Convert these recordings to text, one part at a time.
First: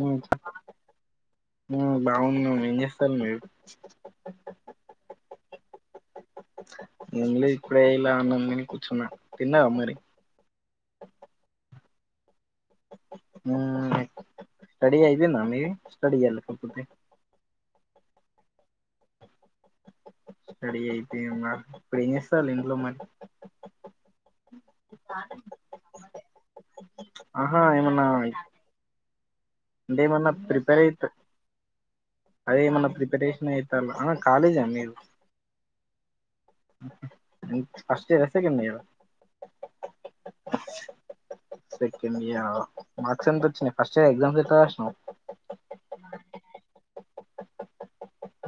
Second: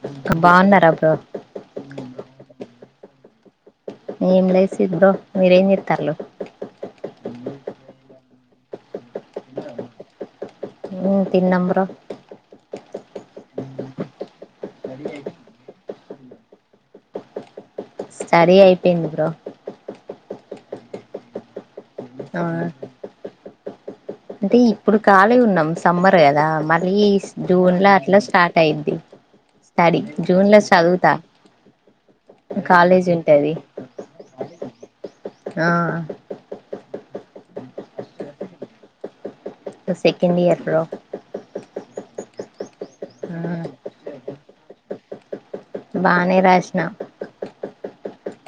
బాగు బాగున్నారా బ్రో సన్నా ఏం లేదు సిధ్ధు మీరేని తలులో ఎంలే ఇప్పుడ ఇలా అన్నం తిని కూర్చున్నా తిన్నరా మరి తిన్నాం బ్రో స్టడి అయిపోయిందా మీది లేక స్టడీ నా స్టడీ అయిపోయింది బ్రో స్టడి అయిపోంగా ఇప్పుడు ఏం చేస్తారు ఇంట్లో మరి దీ ఇప్పుడు ఖాళీ ఉన్నాం సమ్మర్ దా మరి మళ్లీ ఆహా జూన్ లో ఏమన్నా అట్లా స్టార్ట్ అయిద్ది స్టడీ అంటే ఏమన్నా జూన్ లో ప్రిపేర్ అయిత చదువుతా అదే ఏమన్నా కాలేజీ ప్రిపరేషన్ ఉంటది అయితారు కాలేజా మీరు ఆ ఫస్ట్ ఇయర్ ఆ సెకండ్ మీరు సెకండ్ ఇయర్ సెకండ్ ఇయరా మార్క్స్ ఎంత వచ్చినాయి ఫస్ట్ ఇయర్ ఎగ్జామ్స్ కా వస్తుాం బానే రాసినా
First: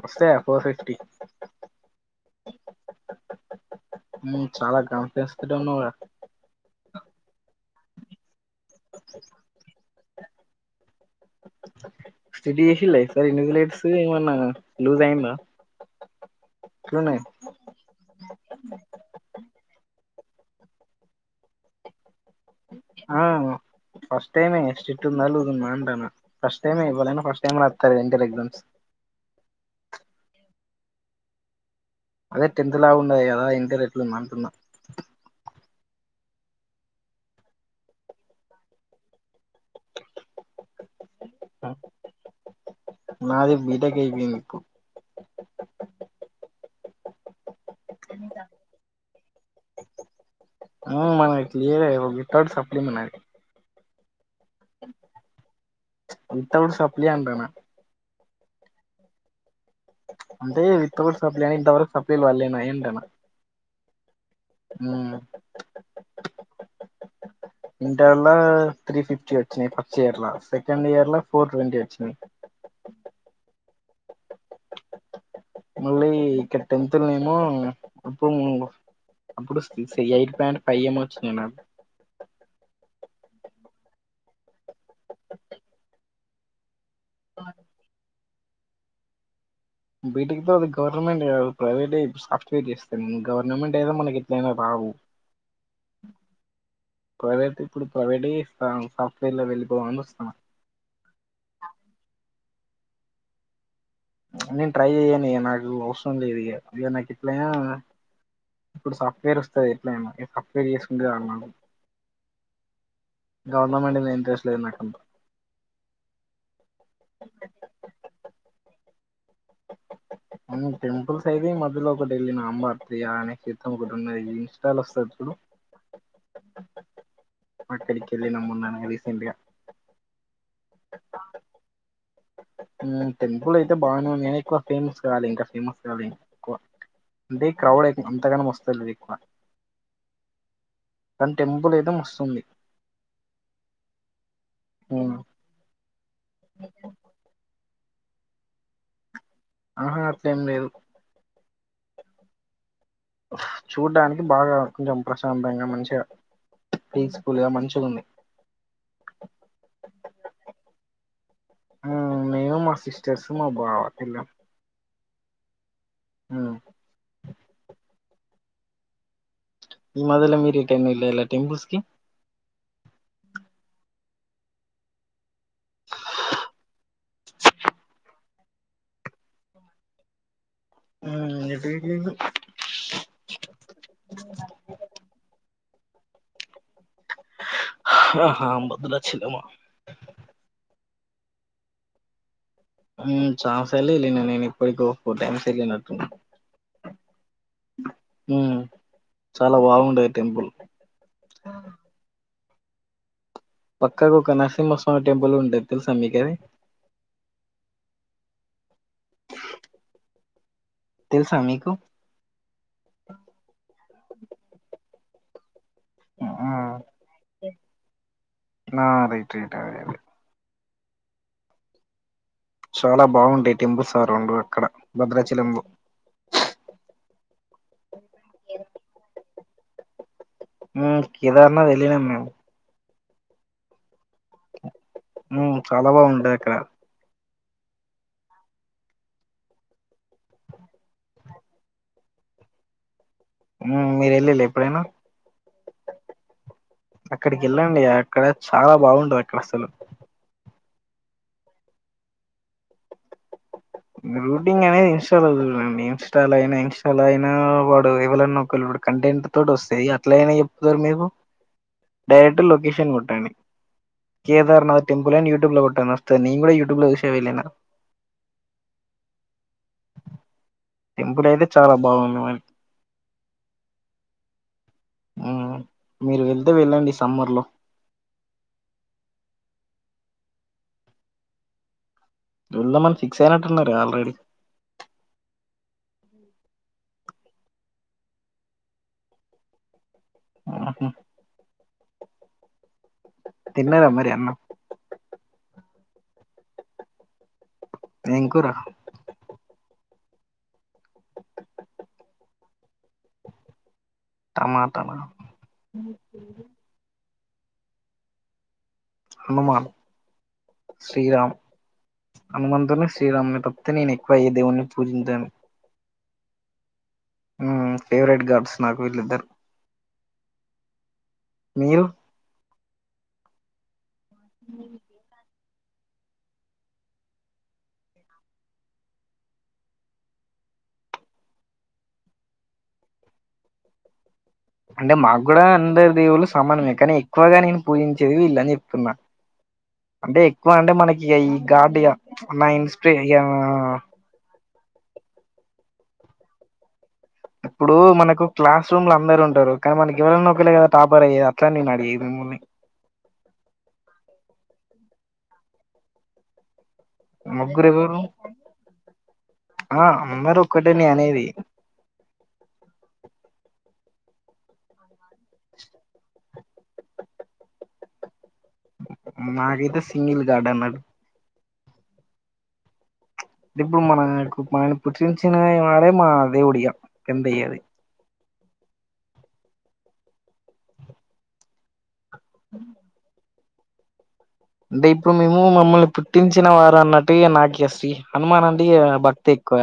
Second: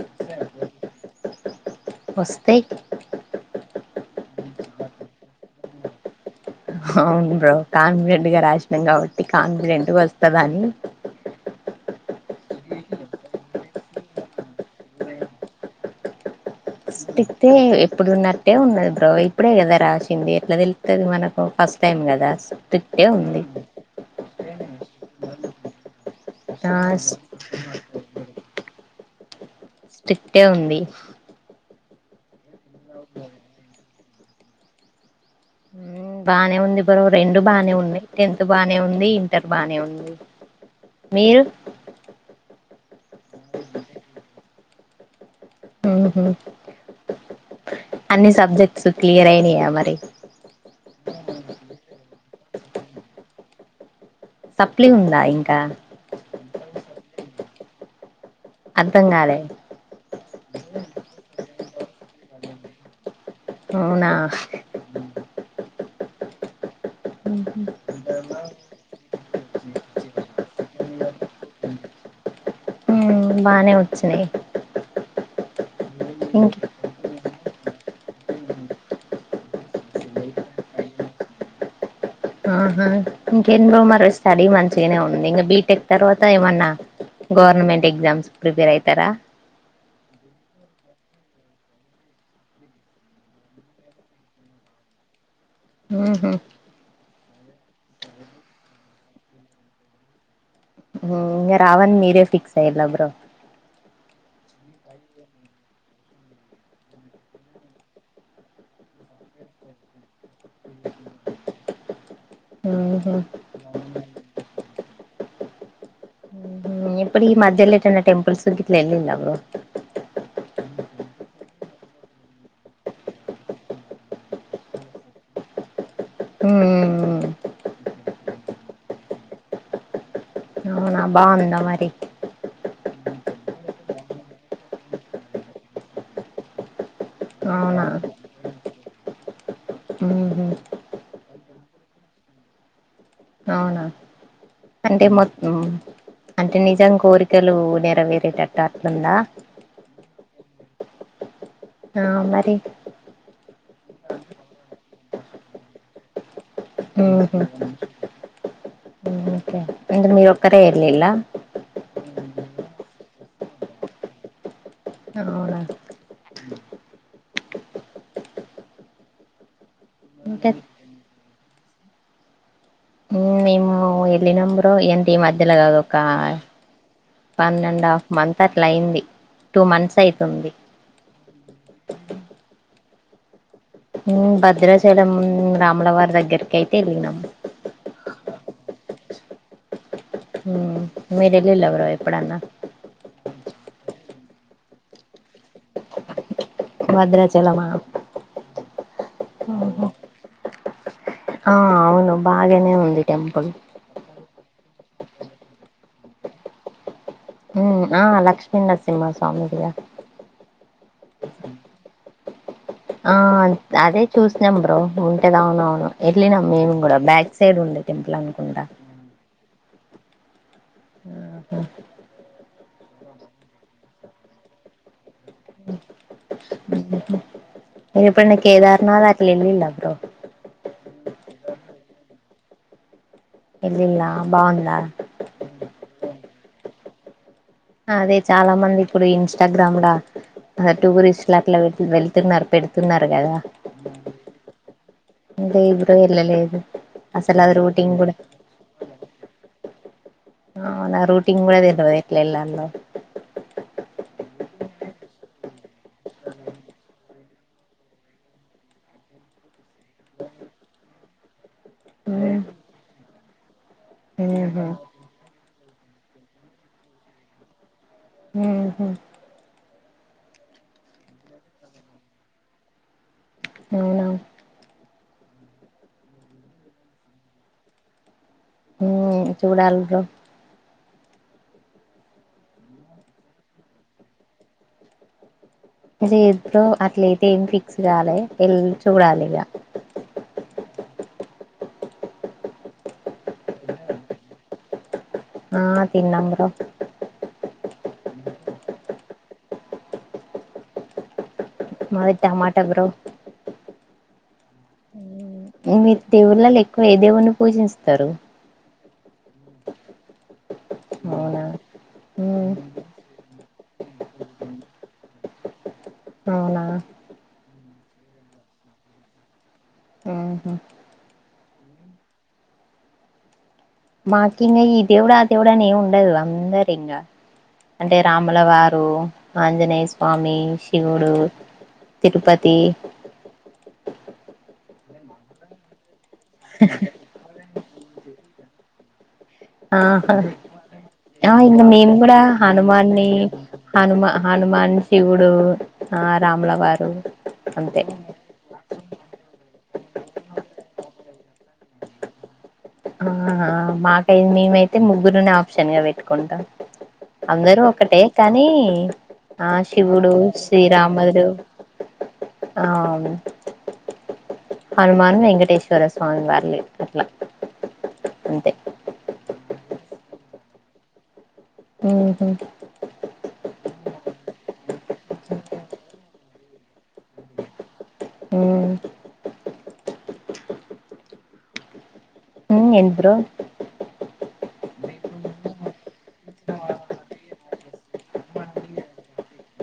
వస్తే ఫోర్ ఫిఫ్టీ వస్తాయి చాలా కాన్ఫిడెన్స్ తో ఉన్నావు ర అవును బ్రో కామిరెడ్డి గారు శ కాబట్టి కాన్ఫిడెంట్ వస తదాని స్టీ ఎ సర ఇలట్స్ ఏమన్నా లూజ్ [unintelligible] అయింద క్తే ఎప్పుడు ఉన్నట్టే ఉన్నది బ్రో ఇప్పుడే కదా రా ంది ఎట్లా తెలుతుంది మనకు ఫస్ట్ టైమ్ కదా స్టిట్టే ఆ ఉంది ఫస్ట్ టైమే స్టిట్ ఉందా లూస్ ఉందా అంటన్న ఫస్ట్ ఆ టైమే ఇవరన్న ఫస్ట్ టైమే రాస్తారు ఇంటర్ ఎక్స్మ్స్ స్ట్రిక్టే ఉంది అదే టెన్త్ లా ఉన్నది కదా ఇంటరెట్లు ఉంది అంటున్నా బాగానే ఉంది బ్రో రెండు బానే ఉన్నాయి టెన్త్ బానే ఉంది ఇంటర్ బానే ఉంది మీరు నాది బీ టెక్ అయి పోయింది ఇప్పుడు హ హ అే అన్ని సబ్జెక్ట్స్ క్లియర్ అయినియా మరి మనకి క్లియర్ వితౌట్ సప్లిమెంట్ అది సప్లి ఉందా ఇంకా ఇంతడు సప్లింటనా [unintelligible] అర్ధం కాలే అంటే విత్ కూడా సప్లై అని ఇంతవరకు సప్లైలు వాళ్ళేనా ఏంటనా [unintelligible] అవునా అ ఇంటర్ లో త్రీ ఫిఫ్టీ వచ్చినాయి ఫస్ట్ ఇయర్ లో సెకండ్ ఇయర్ లో ఫోర్ ట్వంటీ వచ్చినాయి బానే వచ్చినాయి మళ్ళీ ఇక్కడ టెన్త్లునేమో ఇంక్ అప్పు అప్పుడు ఎయిట్ పాయింట్ ఫైవ్ఎమో వచ్చినియి నాకు ఆహా ఇంకెందులో మరి స్టడీ మంచిగానే ఉంది ఇంకా బీటెక్ తర్వాత ఏమన్నా గవర్నమెంట్ ఎగ్జామ్స్ ప్రిపేర్ అయితారా బీటెక్ తర్వాత అది గవర్నమెంట్ కాదు ప్రైవేటే సాఫ్ట్వేర్ చేస్తా గవర్నమెంట్ అయితే మనకి ఎట్లయినా రావు ఉహు ప్రైవేట్ ఇప్పుడు ప్రైవేట్ గా సాఫ్ట్వేర్ వెళ్ళిపోనిస్తా ఇంక రావని మీరే ఫిక్స్ అయిలా బ్రో నేను ట్రై చెయ్యను ఇక నాకు అవసరం లేదు ఇక ఇక నాకు ఇట్లా ఇప్పుడు సాఫ్ట్వేర్ వస్తది ఎట్లయినా ఇక కంప్లీట్ చేసుకుంటే చాలు ఉహు గవర్నమెంట్ ఇంట్రెస్ట్ లేదు నా కు ఇప్పుడు ఈ మధ్యలో ఎటాన్ని టేంపుల్స్ గట్ల ఎల్ ఇండా బ్రో ఉమ్ టెంపుల్సైదే మధ్యలో ఒకటెళ్ళిన అంబర్తి ఆనే క్రితం ఒకటున్నది ఇన్ష్టాలొస్తది చూడు ఉమ్ అక్కడికెళ్ళిన మొన్ననే రీసెంట్గ. ఔన బాందా మరి ఉమ్ టెంపులైతే బానే ఉంది గాని ఎక్కువ ఫేమస్ కాలే ఇంక ఫేమస్ కావాలి ఎక్కువ. అంటె అవునా క్రౌడైతె అంతగనమొస్ [unintelligible] ఎక్కువ ఉహు కాన్ టెంపులైతే మస్తుంది. అంటె ఉమ్. మొత్తం అంటే నిజం కోరికలు నెర్ వేరేటట్టు అట్లుంద. ఆహా అట్లేం లేదు ఆ మరి. చూడ్డానికి బాగా కొంచెం ప్రశాంతంగ మంచిగ ఉహు పీస్ఫుల్గా మంచిగుంది. మరి మీరొక్కరే ఎల్లిల్ల ఉమ్ మేము మా సిస్టర్సు మా బావ యెళ్ళాం. ఔన ఉమ్ ఈ మదలో ఇంకా మీరిటేమ్ యెళ్ళలా టెంపుల్స్కి ఓ యెళ్ళినం బ్రో ఏంటి ఈ మధ్యల గాదు ఒక వన్నండాఫ్ మంత్ అట్లైంది టూ మంత్స్ అయ్తుంది. [unintelligible] ఉమ్ భద్రాచలమ్ రా అమ్మలవారి దగ్గరకైతె యెళ్ళినం. హాహ బద్రాచలమ. మీరెల్లిల్లోగడ ఎప్పుడన్న. ఉమ్ చాలా సార్లె యెళ్ళిన నేనిప్పటికో ఫోర్ టైమ్స్ వెళ్ళినట్టున్న. భద్రాచలమా. చాలా ఆహా బాగుండది టెంపుల్. ఆ ఔను బాగనే ఉంది. టెంపుల్ పక్కకొకనస్ తుమ్మ సామి టెంపులుండె తెలుసా మీకది. మ్మ్ ఆ లక్ష్మీ నరసింహస్వామిదిగా తెల్సా మీకు. ఆ అద్ అదే చూసినం బ్రో ఉంటాదా ఔనవ్ను. ఉమ్, ఎట్లైనా మేము గ్గుడా బ్యాక్ సైడుండె టెంపులనుకుంటా. ఆ, రైట్ రైట్ అదే అదే. చాలా బాగుంటాయ్ టెంపూ సారౌండు అక్కడ భద్రాచలెంబు. ఇదిప్పన్ను కేదార్నాదట్ లెళ్ళిల్ల బ్రొ ఉమ్ కేదార్నాదెళ్ళినమ్ మేము యెళ్ళిల్లా బాంద. ఉమ్ చాలా బాగుంటదక్కడ. అదే చాలా మందిప్పుడు ఇన్ష్టాగ్రామ్ల అ టూరిస్ట్ల్ అట్లవె వెళ్తున్నార్ పెడుతున్నార్. ఉమ్ మీరెళ్ళలే ప్ప్ డైనా లే బ్ర వెళ్ళలేదు అసలు అక్కడికి అది వెళ్ళండి రూటింగ్ కూడా అక్కడ చాలా బాగుంటది అసలు నా రూటీన్ కూడాట్ల ఎలా రూటింగ్ అనేది ఇన్స్టాల్ అండి ఇన్స్టాల్ అయినా ఇన్స్టాల్ అయినా వాడు ఎవరన్నా ఇడు కంటెంట్ తోటి వస్తాయి అట్ల అయినా చెప్తారు మీరు డైరెక్ట్ లొకేషన్ కొట్టండి ఊహూ కేదార్నాథ్ టెంపుల్ అని యూట్యూబ్ లో కొట్టను వస్తుంది నేను కూడా యూట్యూబ్ లో చూసే వెళ్ళిన ఊహూ టెంపుల్ అయితే చాలా బాగుందివాని అవునా ఆ మీరు వెళ్తే వెళ్ళండి సమ్మర్ లో హమ్ చూడాలి బ్రో ఇళ మన ఫిక్స్ అయినట్టున్నార ఆల్రెడీ లో అట్లయితే ఏమి ఫిక్స్ కాలి ఎల్ చూడాలి ఇక ఆహ్మ్ తిన్నార మరి అన్న అ తనామ బ్రో ఏంకురా మతే మాట బ్రో టమాటా మీరు దేవుళ్లలో ఎక్కువ ఏ దేవుని పూజిస్తారు హనుమాన్ శ్రీరామ్ అవునా మ్మ్ హనుమాన్ తనే శ్రీరామ్ని పతే నేను ఎక్కువ ఏ దేవుడిని పూజించాను అవునా ఫేవరెట్ గార్డ్స్ నాకు వీళ్ళిద్దరు ఆహా మీరు మాకి ఈ దేవడ్ చూడ ఏమి ఉండదు అందరి ఇంకా అంటే రాముల వారు ఆంజనేయ స్వామి శివుడు తిరుపతి అంటే మాకు కూడా అందరు దేవులు సమానమే కానీ ఎక్కువగా నేను పూజించేదివి ఇల్లని చెప్తున్నాను ఆహా ఆ ఇకా గాడ్ ఇగ మేము కూడా నా హనుమా ఇన్స్పి ని ఇగ హనుమా హనుమాన్ శివుడు ఆ రాముల వారు ఇప్పుడు అంతే మనకు క్లాస్ రూమ్లు అందరు ఉంటారు కానీ మనకి ఎవరన్నా ఒకేలే కదా టాపర్ అయ్యది అట్ల నేను అడిగేదిని ఆ మాకై మేమైతే ముగ్గురునే ఆప్షన్ గా పెట్టుకుంటా అందరూ ముగ్గురు ఎవరు ఒకటే కానీ ఆ శివుడు అందరు ఒక్కటే నే అనేది శ్రీరాముడు ఆ హనుమన్ వెంకటేశ్వర స్వామి వర్లేలా అంతే మకి ఇతే సింగల్ గార్డన్ హమ్ దిప్పుడు మ నా మ పుట్టినంచినవి వాడే మా దేవుడిక ఒడి ఎంతయది హ హమ్ ఏం బ్రో అంటే ఇప్పుడు మేము మమ్మల్ని పుట్టించిన వారు అన్నట్టు నాక శ్రీ హనుమాన్ అంటే భక్తి ఎక్కువ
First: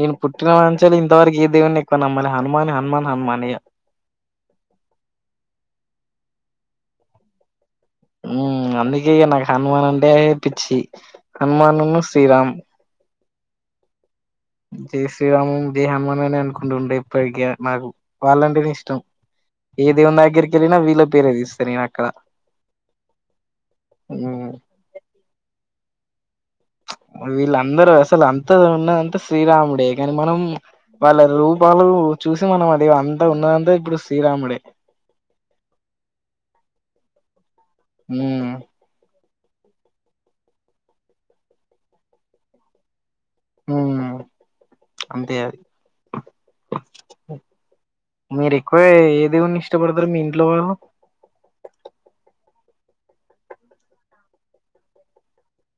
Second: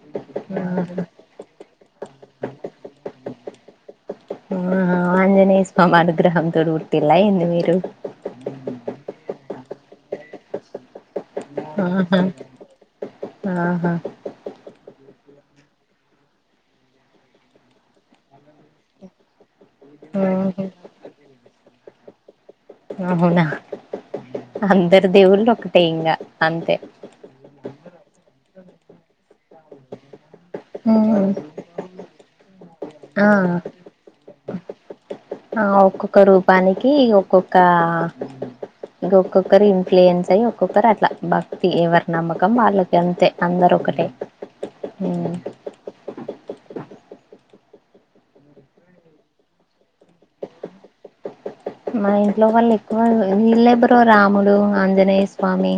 నేను పుట్టిన అంచిలో ఇంతవరకు ఏ దేవుని ఎక్కువ నమ్మాల హనుమాన్ హనుమాన్ హనుమాన్ నేయ స్వామి అనుగ్రహం తో పుట్టిల్లా ఏంది మీరు ఉం అందుకే ఇగ నాకు హనుమాన్ అంటేేప్పిచ్చి హనుమానున్ను ఆహా శ్రీరామ్ ఆహా జయ శ్రీరామం జయ హమాన్ అనే అనుకుంటుంట ఎప్పడిక నాకు వాళ్ళంటే ఇష్టం ఏ దేవుని దగ్గరికి ఉహు వెళ్ళినా వీళ్ళ పేరేది తీస్తా నేను అక్కడ అహునా మ్మ్ అందరి దేవుళ్ళ ఒకటే ఇంగా అంతే అందరు అసలు అంత ఉన్నదంతా శ్రీరాముడే కనీ మనం వాళ్ళ రూపాలు చూసి మనం ఇగ అంత ఆ ఉన్నందా ఇప్పుడు శ్రీరాముడే ఆ ఒక్కొక్క రూపానికి ఒక్కొ కా ఉమ్ ఇంకో ఒక్కొక్కరు ఇన్ఫ్లుయెన్స్ అయ్యి ఒక్కొక్కరు అట్లా భక్తి ఎవరి నమ్మకం వాళ్ళకి అంతే అందరు ఉం ఒకటే అంతే అది మీరు ఎక్కువ ఏదేవున్నా ఇష్టపడతరు మీ ఇంట్లో వాళ్ళు మా ఇంట్లో వాళ్ళు ఎక్కువ వీల్లె బ్రో రాముడు ఆంజనేయ స్వామి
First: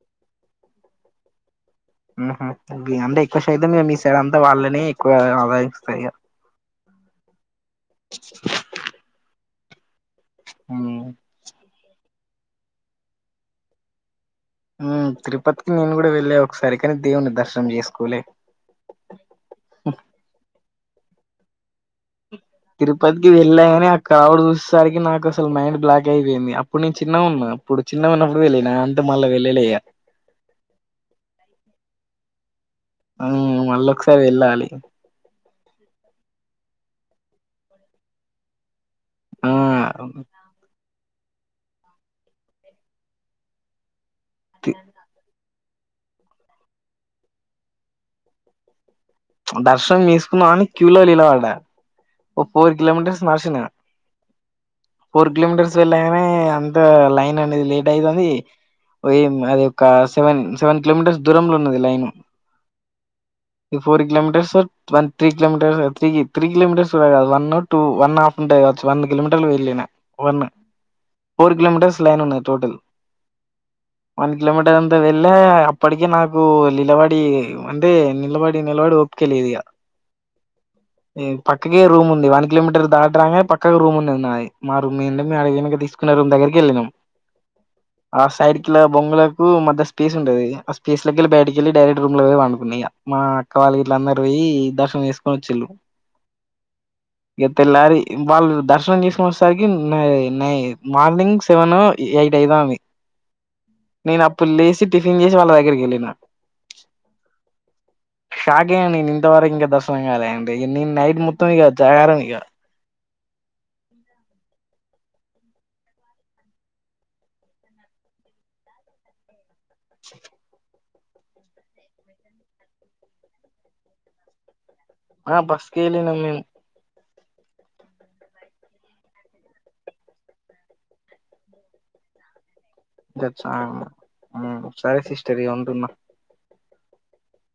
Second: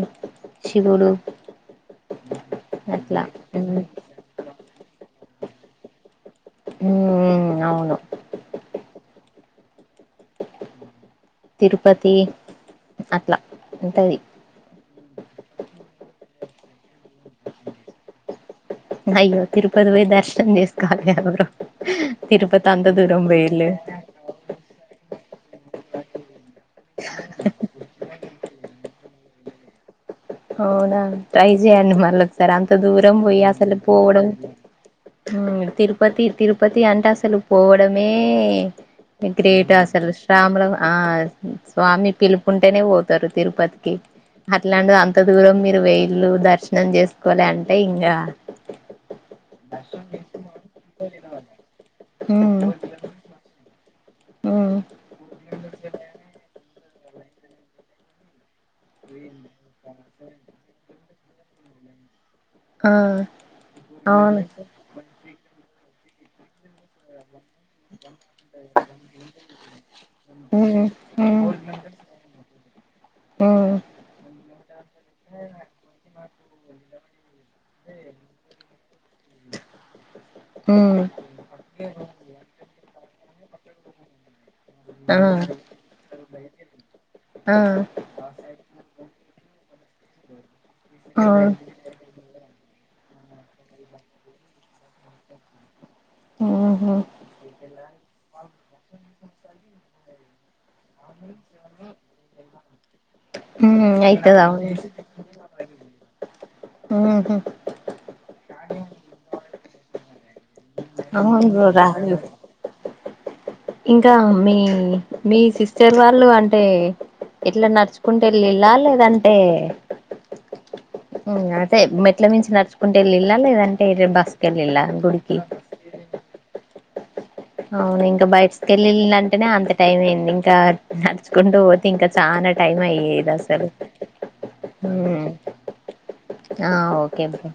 శివుడు ఉమ్మ్ హు అండె అట్లా ఎక్కువ సైతం మీ మ్మ్ మిస్ ఇక్కడంతా వాళ్ళని ఎక్కువ ఆదయిస్తా ఇగ మ్మ్ అవును ఉం తిరుపతి అట్లా ఉంటది ఉం తిరుపతికి నేను కూడా వెళ్ళా ఒకసారి కాని దేవుని దర్శనం చేసుకోలే అయ్యో తిరుపతి పోయి దర్శనం చేస్ కాల [unintelligible] తిరుపతికి వెళ్ళా కని ఆ కావుడు చూసేసరికి నాక సలు మైండ్ బ్లాక్ అయిపోయింది అప్పుడు నేను చిన్న గున్నా అప్పుడు చిన్నగున్నప్పుడు వెళ్లిన అంత మళ్ళ వెళ్ళలే ఇగ అవునా ట్రై చేయ్యండి మళ్ళ సర అం త దూరం పోయి హ్మ్ అసలు మళ్ళొకసారి పోవడం వెళ్ళాలి ఉం తిరుపతి తిరుపతి అంటే అసలు పోవడమే ఆ గ్రేట్ అసలు శ్రాముల ఆ స్వామి పిలుపుంటేనే పోతారు తిరుపతికి తి- అట్లాంటిది అం దురం మీరు పోయిల్లు దర్శనం చేసుకోలే అంటే ఇంగ దర్శనం చేసుకున్నాఅని క్యూలోలిల పడ్డ ఒ మ్మ్ పోరు కిలో మీటర్స్ నరసిన ఉమ్ ఫోర్ కిలోమీటర్స్ వెళ్ళగానే అంత లైన్ అనేది లేట్ అయితుంది అది ఒక సెవెన్ సెవెన్ కిలోమీటర్స్ దూరంలో ఉన్నది లైన్ ఆ ఫోర్ అవును కిలోమీటర్ స్ సార్ వన్ త్రీ కలోమీటర్స్ త్రీకి త్రీ కిలోమీటర్స్ కాదు అది వన్ ఒ టూ వన్ హఫ్ ఉంటది కావచు వన్ కిలోమీటర్ లు వెళ్ళిన వన్ ఉమ్ ఉమ్ ఫోర్ కిలోమీటర్స్ లైన్ ఉన్నాయి టోటల్ ఉమ్ వన్ కిలోమీటర్ అంతా వెళ్ళే అప్పటికే నాకు నిలవాడి అంటే నిలవాడి నిలవాడి ఒపిక లేదు ఉమ్ ఇ పక్కకే రూమ్ ఉంది వన్ కిలోమీటర్ దాట్రానికి పక్కకు రూమ్ ఉన్నది నాది మా రూమ్ ఆ ఏంటే మేము అడిగక తీసుకునే రూమ్ దగ్గరకి వెళ్ళినాము ఆ ఆ సైడ్కిలా బొంగులకు మధ్య స్పేస్ ఉంటది ఆ స్పెస్ కిళ్ అవును బయటకిళ్ళి డైరెక్ట్ రూమ్ లో వండుకున్నాయి మా అక్క వాళ్ళ ఇట్ల అన్నరు పోయి దర్శనం చేసుకొని వచ్చిళ్ళు ఉహు ఇక తెల్లారి వాళ్ళు దర్శనం చేసుకొని వస్ సరికి న నై మార్నింగ్ సెవెన్ ఎయిట్ అయితాంది ఉమ్ నేను అయితది అప్పుడు అవును లేసి టిఫిన్ చేసి వాళ్ళ దగ్గరికి ఎల్లిన అహ షాగేన నిన్ ఇంతవరకు ఇంకా దర్శనంగాలే అని ఇగ నెన్ నైట్ అవును మొత్తం బ్రో ఇక రాదు జాగారం ఇక ఇంకా మీ మీ సిస్టర్ వాళ్ళు అంటే ఎట్లా నడుచుకుంటే ఎళ్ళిలా లేదంటే ఊ అదే మెట్ల మించి నడుచుకుంటే వెళ్ళిల్ళా లేదంటే బస్సు ఎళ్ళిళ్ళ ఆ బస్కి వెళ్ళినం మేం అవును ఇంకా బస్ కెళ్ళళంటేనే అంత టైం అయింది ఇంకా నడుచుకుంటూ పోతే ఇంకా చానా టైం ఇంకా అయ్యేది అసలు చానా ఆ సరే సిస్టర్ ఇగ ఉంటున్నా ఆ ఓకే బ్రో